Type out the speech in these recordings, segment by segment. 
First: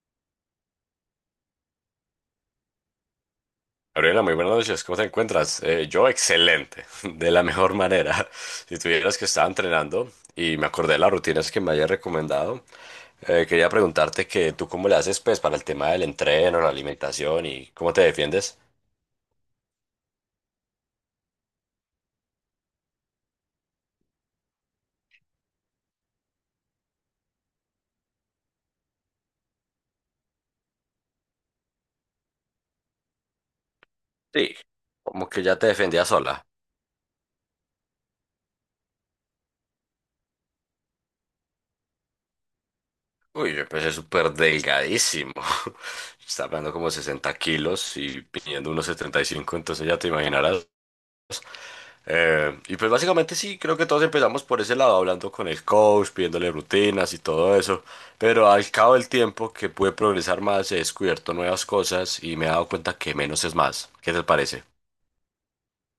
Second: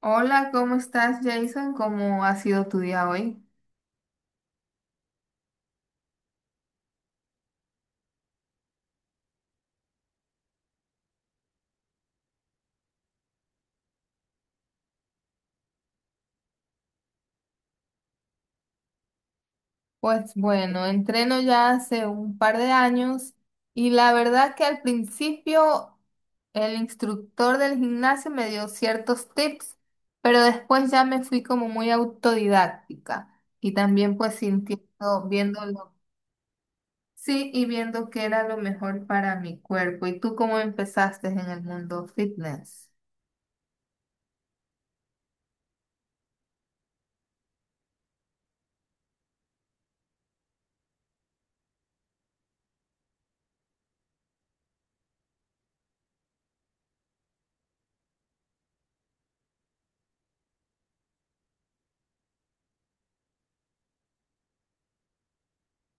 Hola, ¿cómo estás, Jason? ¿Cómo ha sido tu día hoy? Gabriela, muy buenas noches, ¿cómo te encuentras? Yo excelente, de la mejor manera. Si tuvieras que estaba entrenando y me acordé de las rutinas que me hayas recomendado, quería preguntarte que tú cómo le haces pues para el tema del entreno, la alimentación y cómo te defiendes. Pues bueno, entreno ya hace un par de años y la verdad que al principio el instructor del gimnasio me dio ciertos tips, pero después ya me fui como muy autodidáctica y también pues Sí, sintiendo, como que ya te viéndolo, defendía sola. sí, y viendo qué era lo mejor para mi cuerpo. ¿Y tú cómo empezaste en el mundo fitness? Uy, yo empecé súper delgadísimo. Estaba hablando como 60 kilos y pidiendo unos 75, entonces ya te imaginarás. Y pues básicamente sí, creo que todos empezamos por ese lado, hablando con el coach, pidiéndole rutinas y todo eso, pero al cabo del tiempo que pude progresar más, he descubierto nuevas cosas y me he dado cuenta que menos es más. ¿Qué te parece?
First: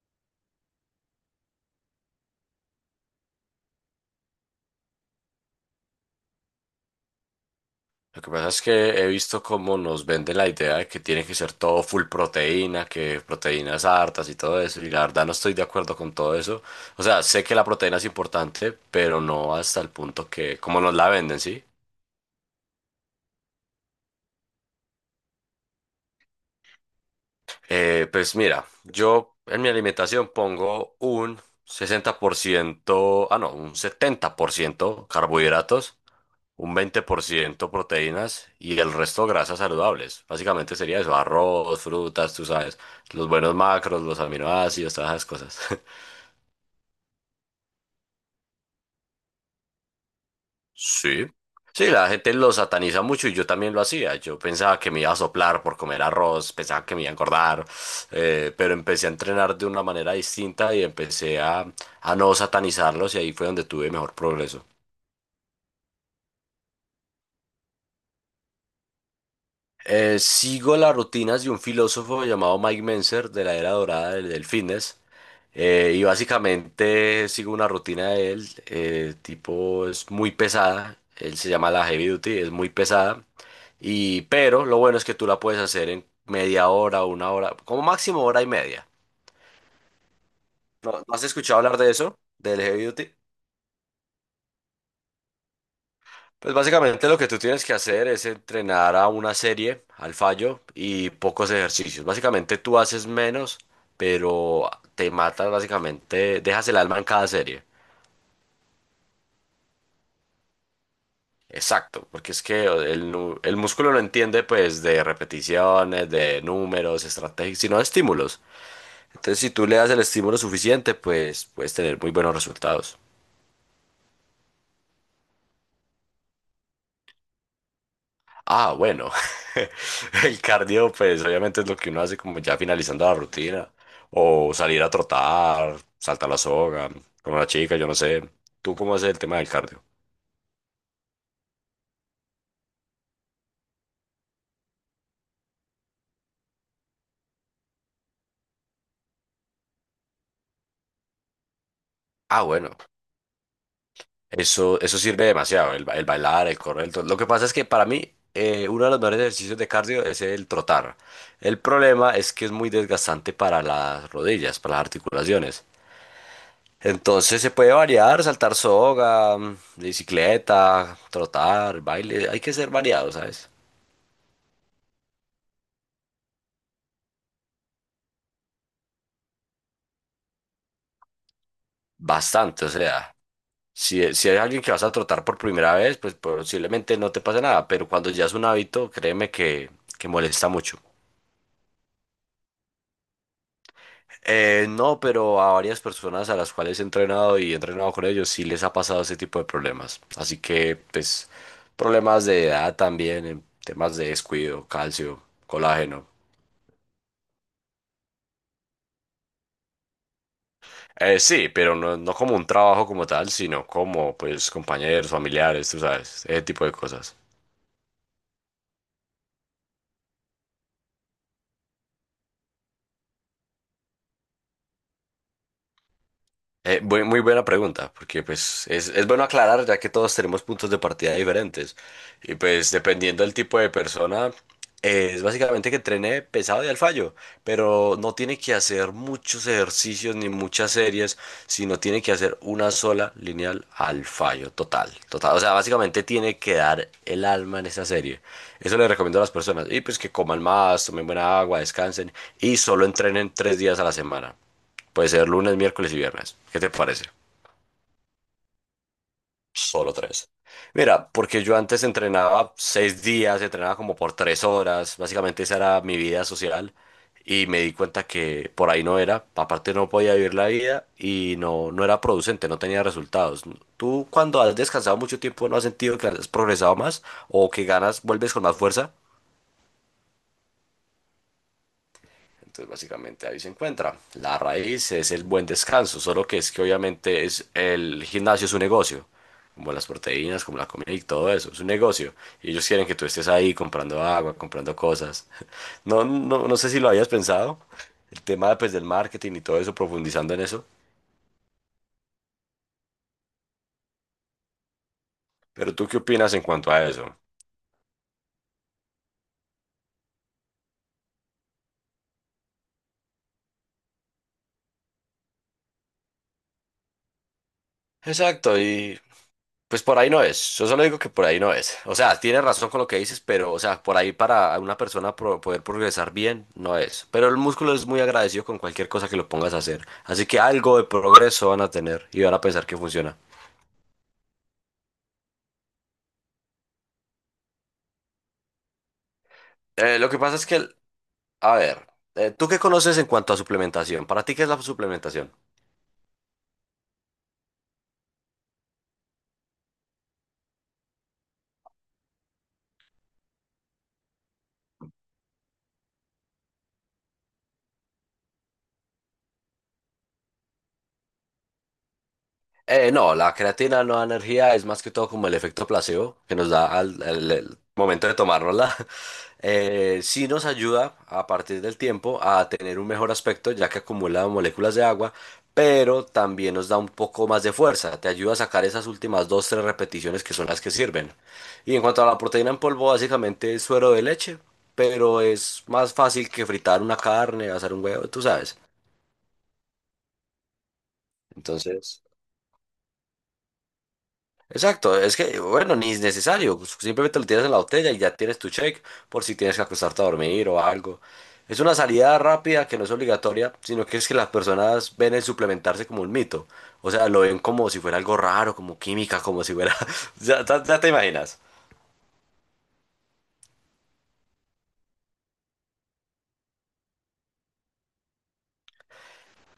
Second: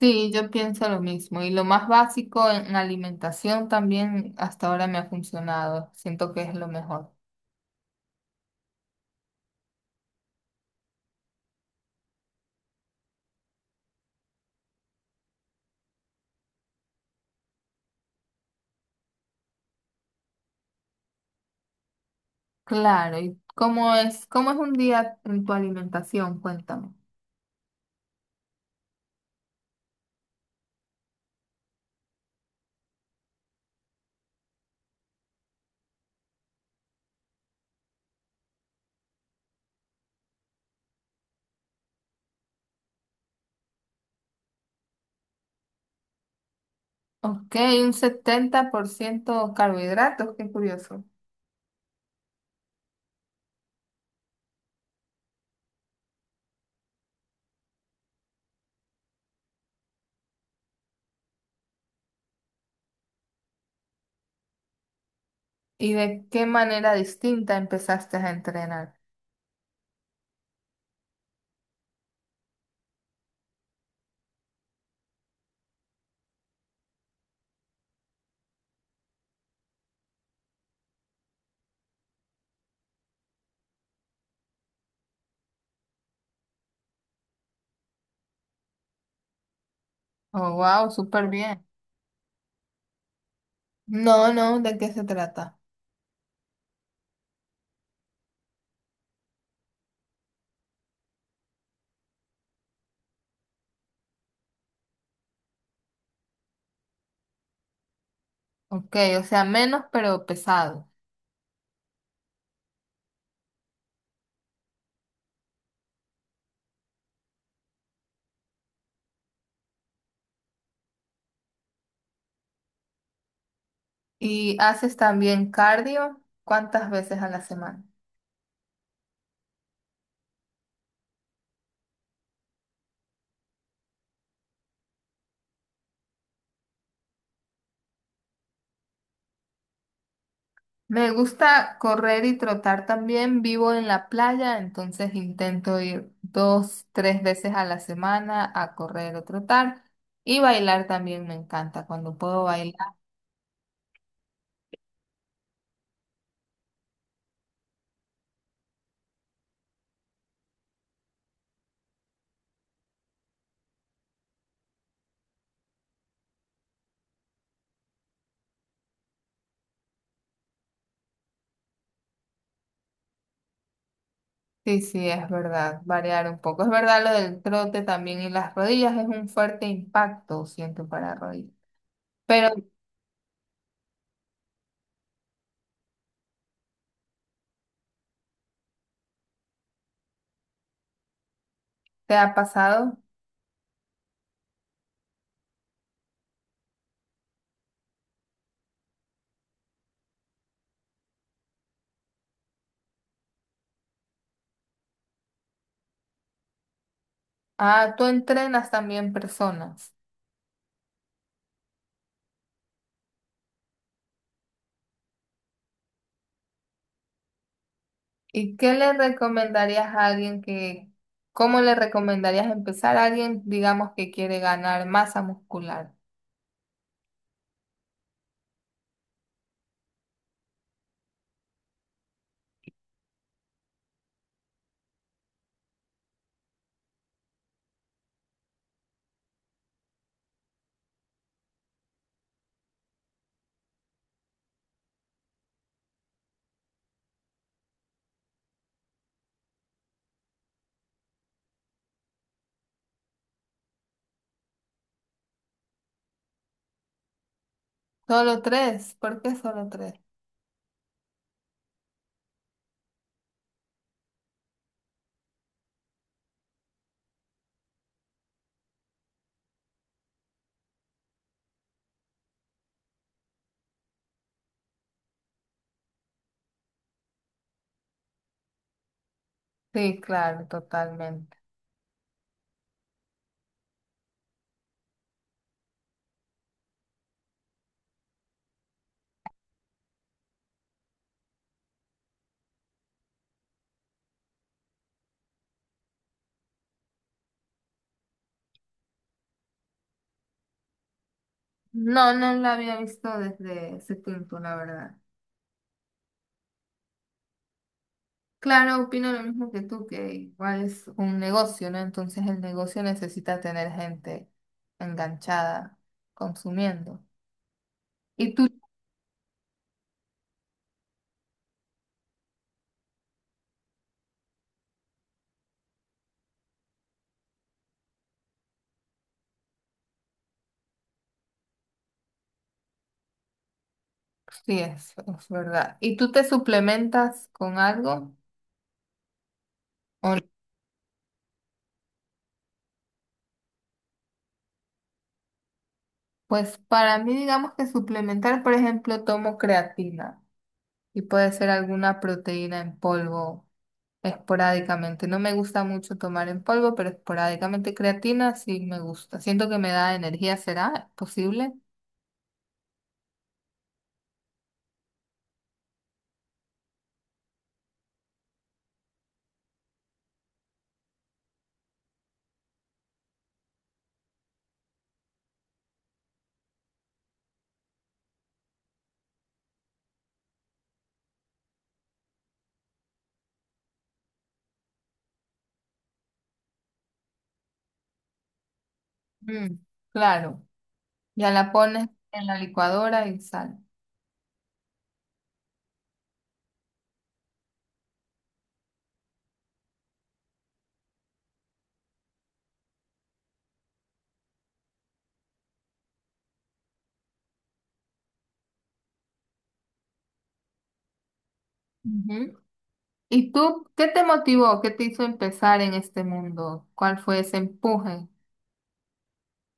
Sí, yo pienso lo mismo. Y lo más básico en alimentación también hasta ahora me ha funcionado. Siento que es lo mejor. Lo que pasa es que he visto cómo nos venden la idea de que tiene que ser todo full proteína, que proteínas hartas y todo eso, y la verdad no estoy de acuerdo con todo eso. O sea, sé que la proteína es importante, pero no hasta el punto que, como nos la venden, ¿sí? Claro, ¿y cómo es un día en tu alimentación? Cuéntame. Pues mira, yo en mi alimentación pongo un 60%, ah no, un 70% carbohidratos, un 20% proteínas y el resto grasas saludables. Básicamente sería eso, arroz, frutas, tú sabes, los buenos macros, los aminoácidos, todas esas cosas. Ok, un 70% carbohidratos, qué curioso. Sí. Sí, la gente lo sataniza mucho y yo también lo hacía. Yo pensaba que me iba a soplar por comer arroz, pensaba que me iba a engordar, pero empecé a entrenar de una manera distinta y empecé a no satanizarlos y ahí fue donde tuve mejor progreso. ¿Y de qué manera distinta empezaste a entrenar? Sigo las rutinas de un filósofo llamado Mike Mentzer de la era dorada del fitness. Y básicamente sigo una rutina de él, tipo es muy pesada, él se llama la Heavy Duty, es muy pesada, pero lo bueno es que tú la puedes hacer en media hora, una hora, como máximo hora y media. Oh, wow, ¿No, no has súper escuchado bien. hablar de eso? ¿Del Heavy Duty? No, no, ¿de qué se trata? Pues básicamente lo que tú tienes que hacer es entrenar a una serie, al fallo y pocos ejercicios. Básicamente tú haces menos, pero te matas básicamente, dejas el alma en cada serie. Ok, o sea, menos pero pesado. Exacto, porque es que el músculo no entiende pues de repeticiones, de números, estrategias, sino de estímulos. Entonces si tú le das el estímulo suficiente, pues puedes tener muy buenos resultados. ¿Y haces también cardio? ¿Cuántas veces a la semana? Ah, bueno, el cardio pues obviamente es lo que uno hace como ya finalizando la rutina o salir a trotar, saltar la soga con una chica, yo no sé. ¿Tú cómo haces el tema del cardio? Me gusta correr y trotar también. Vivo en la playa, entonces intento ir dos, tres veces a la semana a correr o trotar. Y bailar también me encanta cuando Ah, puedo bueno, bailar. eso sirve demasiado, el bailar, el correr, lo que pasa es que para mí uno de los mejores ejercicios de cardio es el trotar. El problema es que es muy desgastante para las rodillas, para las articulaciones. Entonces se puede variar, saltar soga, bicicleta, trotar, baile, hay que ser variado, ¿sabes? Sí, sí, es verdad, variar un poco. Es verdad lo del trote también y las rodillas es un fuerte impacto, siento, para rodillas. Pero Bastante, o sea, si hay alguien que vas a trotar por primera vez, pues posiblemente no te pase nada, pero cuando ya es un hábito, créeme que molesta mucho. ¿te ha pasado? No, pero a varias personas a las cuales he entrenado y he entrenado con ellos sí les ha pasado ese tipo de problemas. Así que, pues, problemas de edad también, en temas de descuido, calcio, colágeno. Ah, tú entrenas también personas. Sí, pero no, no como un trabajo como tal, sino como pues compañeros, familiares, tú sabes, ese tipo de cosas. ¿Y qué le recomendarías a alguien que, cómo le recomendarías empezar a alguien, digamos, que quiere ganar masa muscular? Muy buena pregunta, porque pues es bueno aclarar ya que todos tenemos puntos de partida diferentes y pues dependiendo del tipo de persona es básicamente que entrene pesado y al fallo, pero no tiene que hacer muchos ejercicios ni muchas series, sino tiene que hacer una sola lineal al fallo total, total, o sea, básicamente tiene que dar el alma en esa serie. Eso le recomiendo a las personas y pues que coman más, tomen buena agua, descansen y solo entrenen 3 días a la semana. Puede ser lunes, miércoles y viernes. ¿Qué te parece? Solo tres, ¿por qué solo tres? Solo tres. Mira, porque yo antes entrenaba 6 días, entrenaba como por 3 horas, básicamente esa era mi vida social y me di cuenta que por ahí no era, aparte no podía vivir la vida y no, no era producente, no tenía resultados. ¿Tú cuando has descansado mucho tiempo no has sentido que has progresado más o que ganas, vuelves con más fuerza? Sí, claro, totalmente. Entonces, básicamente ahí se encuentra. La raíz es el buen descanso, solo que es que obviamente es el gimnasio es un negocio, como las proteínas, como la comida y todo eso, es un negocio. Y ellos quieren que tú estés ahí comprando agua, comprando cosas. No, no, no sé si lo habías pensado, el tema pues del marketing y todo eso, profundizando en eso. No, no lo había visto desde ese punto, la verdad. ¿Pero tú qué opinas en cuanto a eso? Claro, opino lo mismo que tú, que igual es un negocio, ¿no? Entonces el negocio necesita tener gente enganchada, consumiendo. Y tú, Exacto, pues por ahí no es. Yo solo digo que por ahí no es. O sea, tienes razón con lo que dices, pero, o sea, por ahí para una persona poder progresar bien, no es. Pero el músculo es muy agradecido con cualquier cosa que lo pongas a hacer. Así que algo de progreso van a tener y van a pensar que funciona. sí, es verdad. ¿Y tú te suplementas con algo Lo o que pasa es que, a ver, ¿tú qué conoces en cuanto a suplementación? ¿Para ti qué es la suplementación? pues para mí, digamos que suplementar, por ejemplo, tomo creatina y puede ser alguna proteína en polvo esporádicamente. No me gusta mucho tomar en polvo, pero esporádicamente creatina sí me gusta. Siento que me da energía, ¿será? ¿Es posible? No, la creatina no da energía, es más que todo como el efecto placebo que nos da el momento de tomárnosla. Sí nos ayuda a partir del tiempo a tener un mejor aspecto ya que acumula moléculas de agua, pero también nos da un poco más de fuerza, te ayuda a sacar esas últimas dos, tres repeticiones que son las que sirven. Y en cuanto a la proteína en polvo, básicamente es suero de leche, pero es más fácil que fritar una carne, hacer un huevo, tú sabes. Mm, claro, ya la pones Entonces... en la licuadora y sal. Exacto, es que, bueno, ni es necesario, pues, simplemente lo tiras en la botella y ya tienes tu check por si tienes que acostarte a dormir o algo. Es una salida rápida que no es obligatoria, sino que es que las personas ven el suplementarse como un mito. O sea, lo ven como si fuera algo raro, como química, como si fuera... Ya te imaginas. Ujú. ¿Y tú qué te motivó? ¿Qué te hizo empezar en este mundo? ¿Cuál fue ese empuje?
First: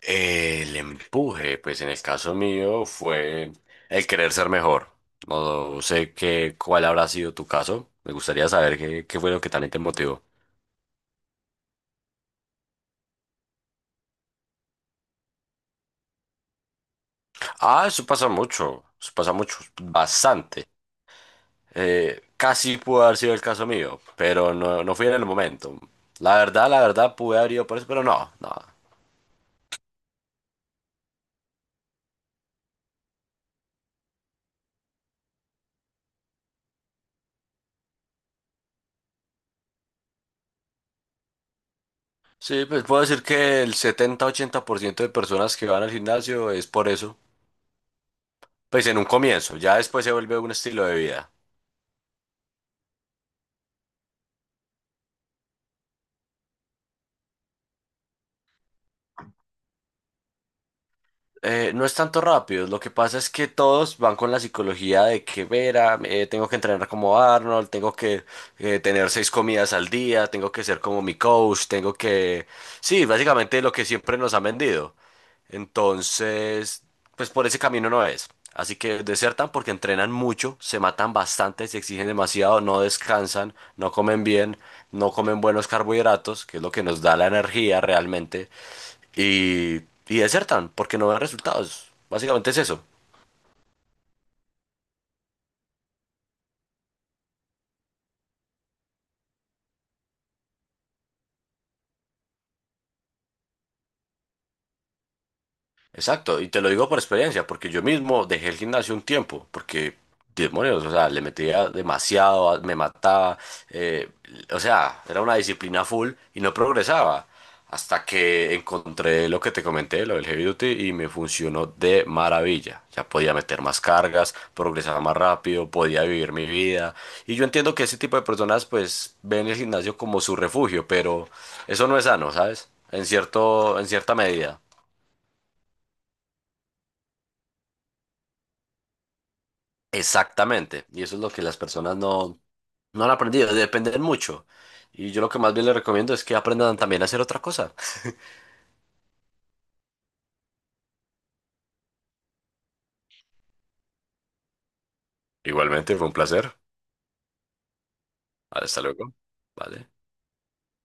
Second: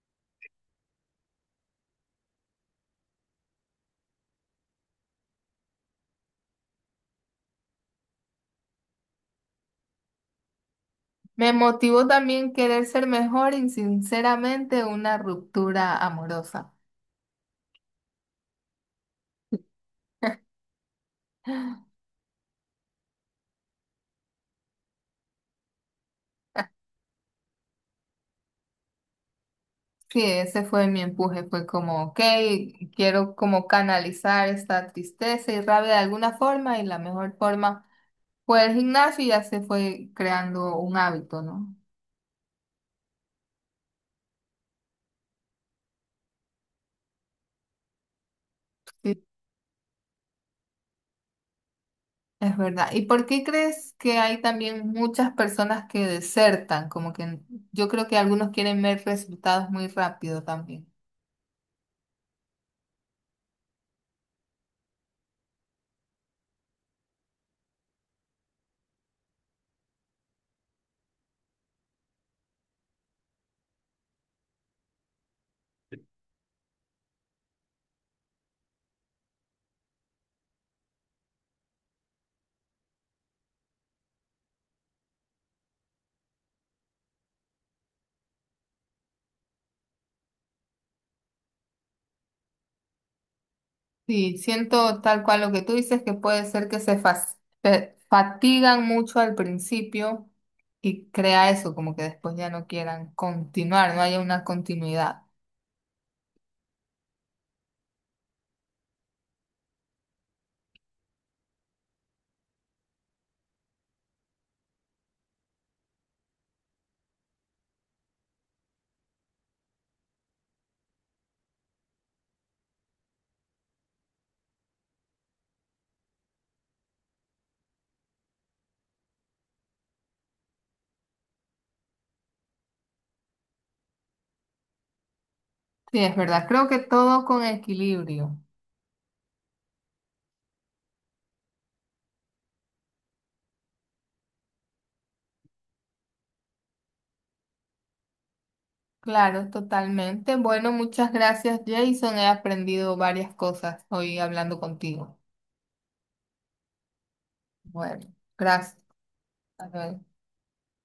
El empuje, pues en el caso mío fue el querer ser mejor. No sé cuál habrá sido tu caso. Me gustaría saber qué fue lo que también te motivó. Me motivó también querer ser mejor y sinceramente una ruptura amorosa. Ah, eso pasa mucho, bastante. Casi pudo haber sido el caso mío, pero no, no fui en el momento. La verdad, pude haber ido por eso, pero no, no. Sí, ese fue mi empuje, fue como, ok, quiero como canalizar esta tristeza y rabia de alguna forma y la mejor forma fue el gimnasio y ya se fue creando un hábito, ¿no? Sí, pues puedo decir que el 70, 80% de personas que van al gimnasio es por eso. Pues en un Sí, comienzo, ya después se vuelve un estilo de vida. es verdad. ¿Y por qué crees que hay también muchas personas que desertan? Como que yo creo que algunos quieren ver resultados muy rápido también. No es tanto rápido, lo que pasa es que todos van con la psicología de que Vera, tengo que entrenar como Arnold, tengo que tener 6 comidas al día, tengo que ser como mi coach, tengo que... Sí, básicamente lo que siempre nos han vendido. Entonces, pues por ese camino no es. Así que desertan porque entrenan mucho, se matan bastante, se exigen demasiado, no descansan, no comen bien, no comen buenos carbohidratos, que es lo que nos da la energía realmente, y, y desertan porque no ven resultados. Básicamente es eso. Sí, siento tal cual lo que tú dices, que puede ser que fatigan mucho al principio y crea eso, como que después ya no quieran continuar, no haya una continuidad. Exacto, y te lo digo por experiencia, porque yo mismo dejé el gimnasio un tiempo, porque demonios, o sea, le metía demasiado, me mataba, eh, o sea, era una disciplina full y no progresaba, hasta que encontré lo que te comenté, lo del heavy duty, y me funcionó de maravilla. Ya podía meter más cargas, progresaba más rápido, podía vivir mi vida, y yo entiendo que ese tipo de personas pues ven el gimnasio como su refugio, pero eso no es sano, ¿sabes? En cierto, en cierta medida. Sí, es verdad, creo que todo con equilibrio. Exactamente, y eso es lo que las personas no han aprendido, dependen mucho. Y yo lo que más bien les recomiendo es que aprendan también a hacer otra cosa. Claro, totalmente. Bueno, muchas gracias, Jason. He aprendido varias cosas hoy hablando contigo. Igualmente, fue un placer. Bueno, gracias. Hasta luego. Hasta Vale. luego.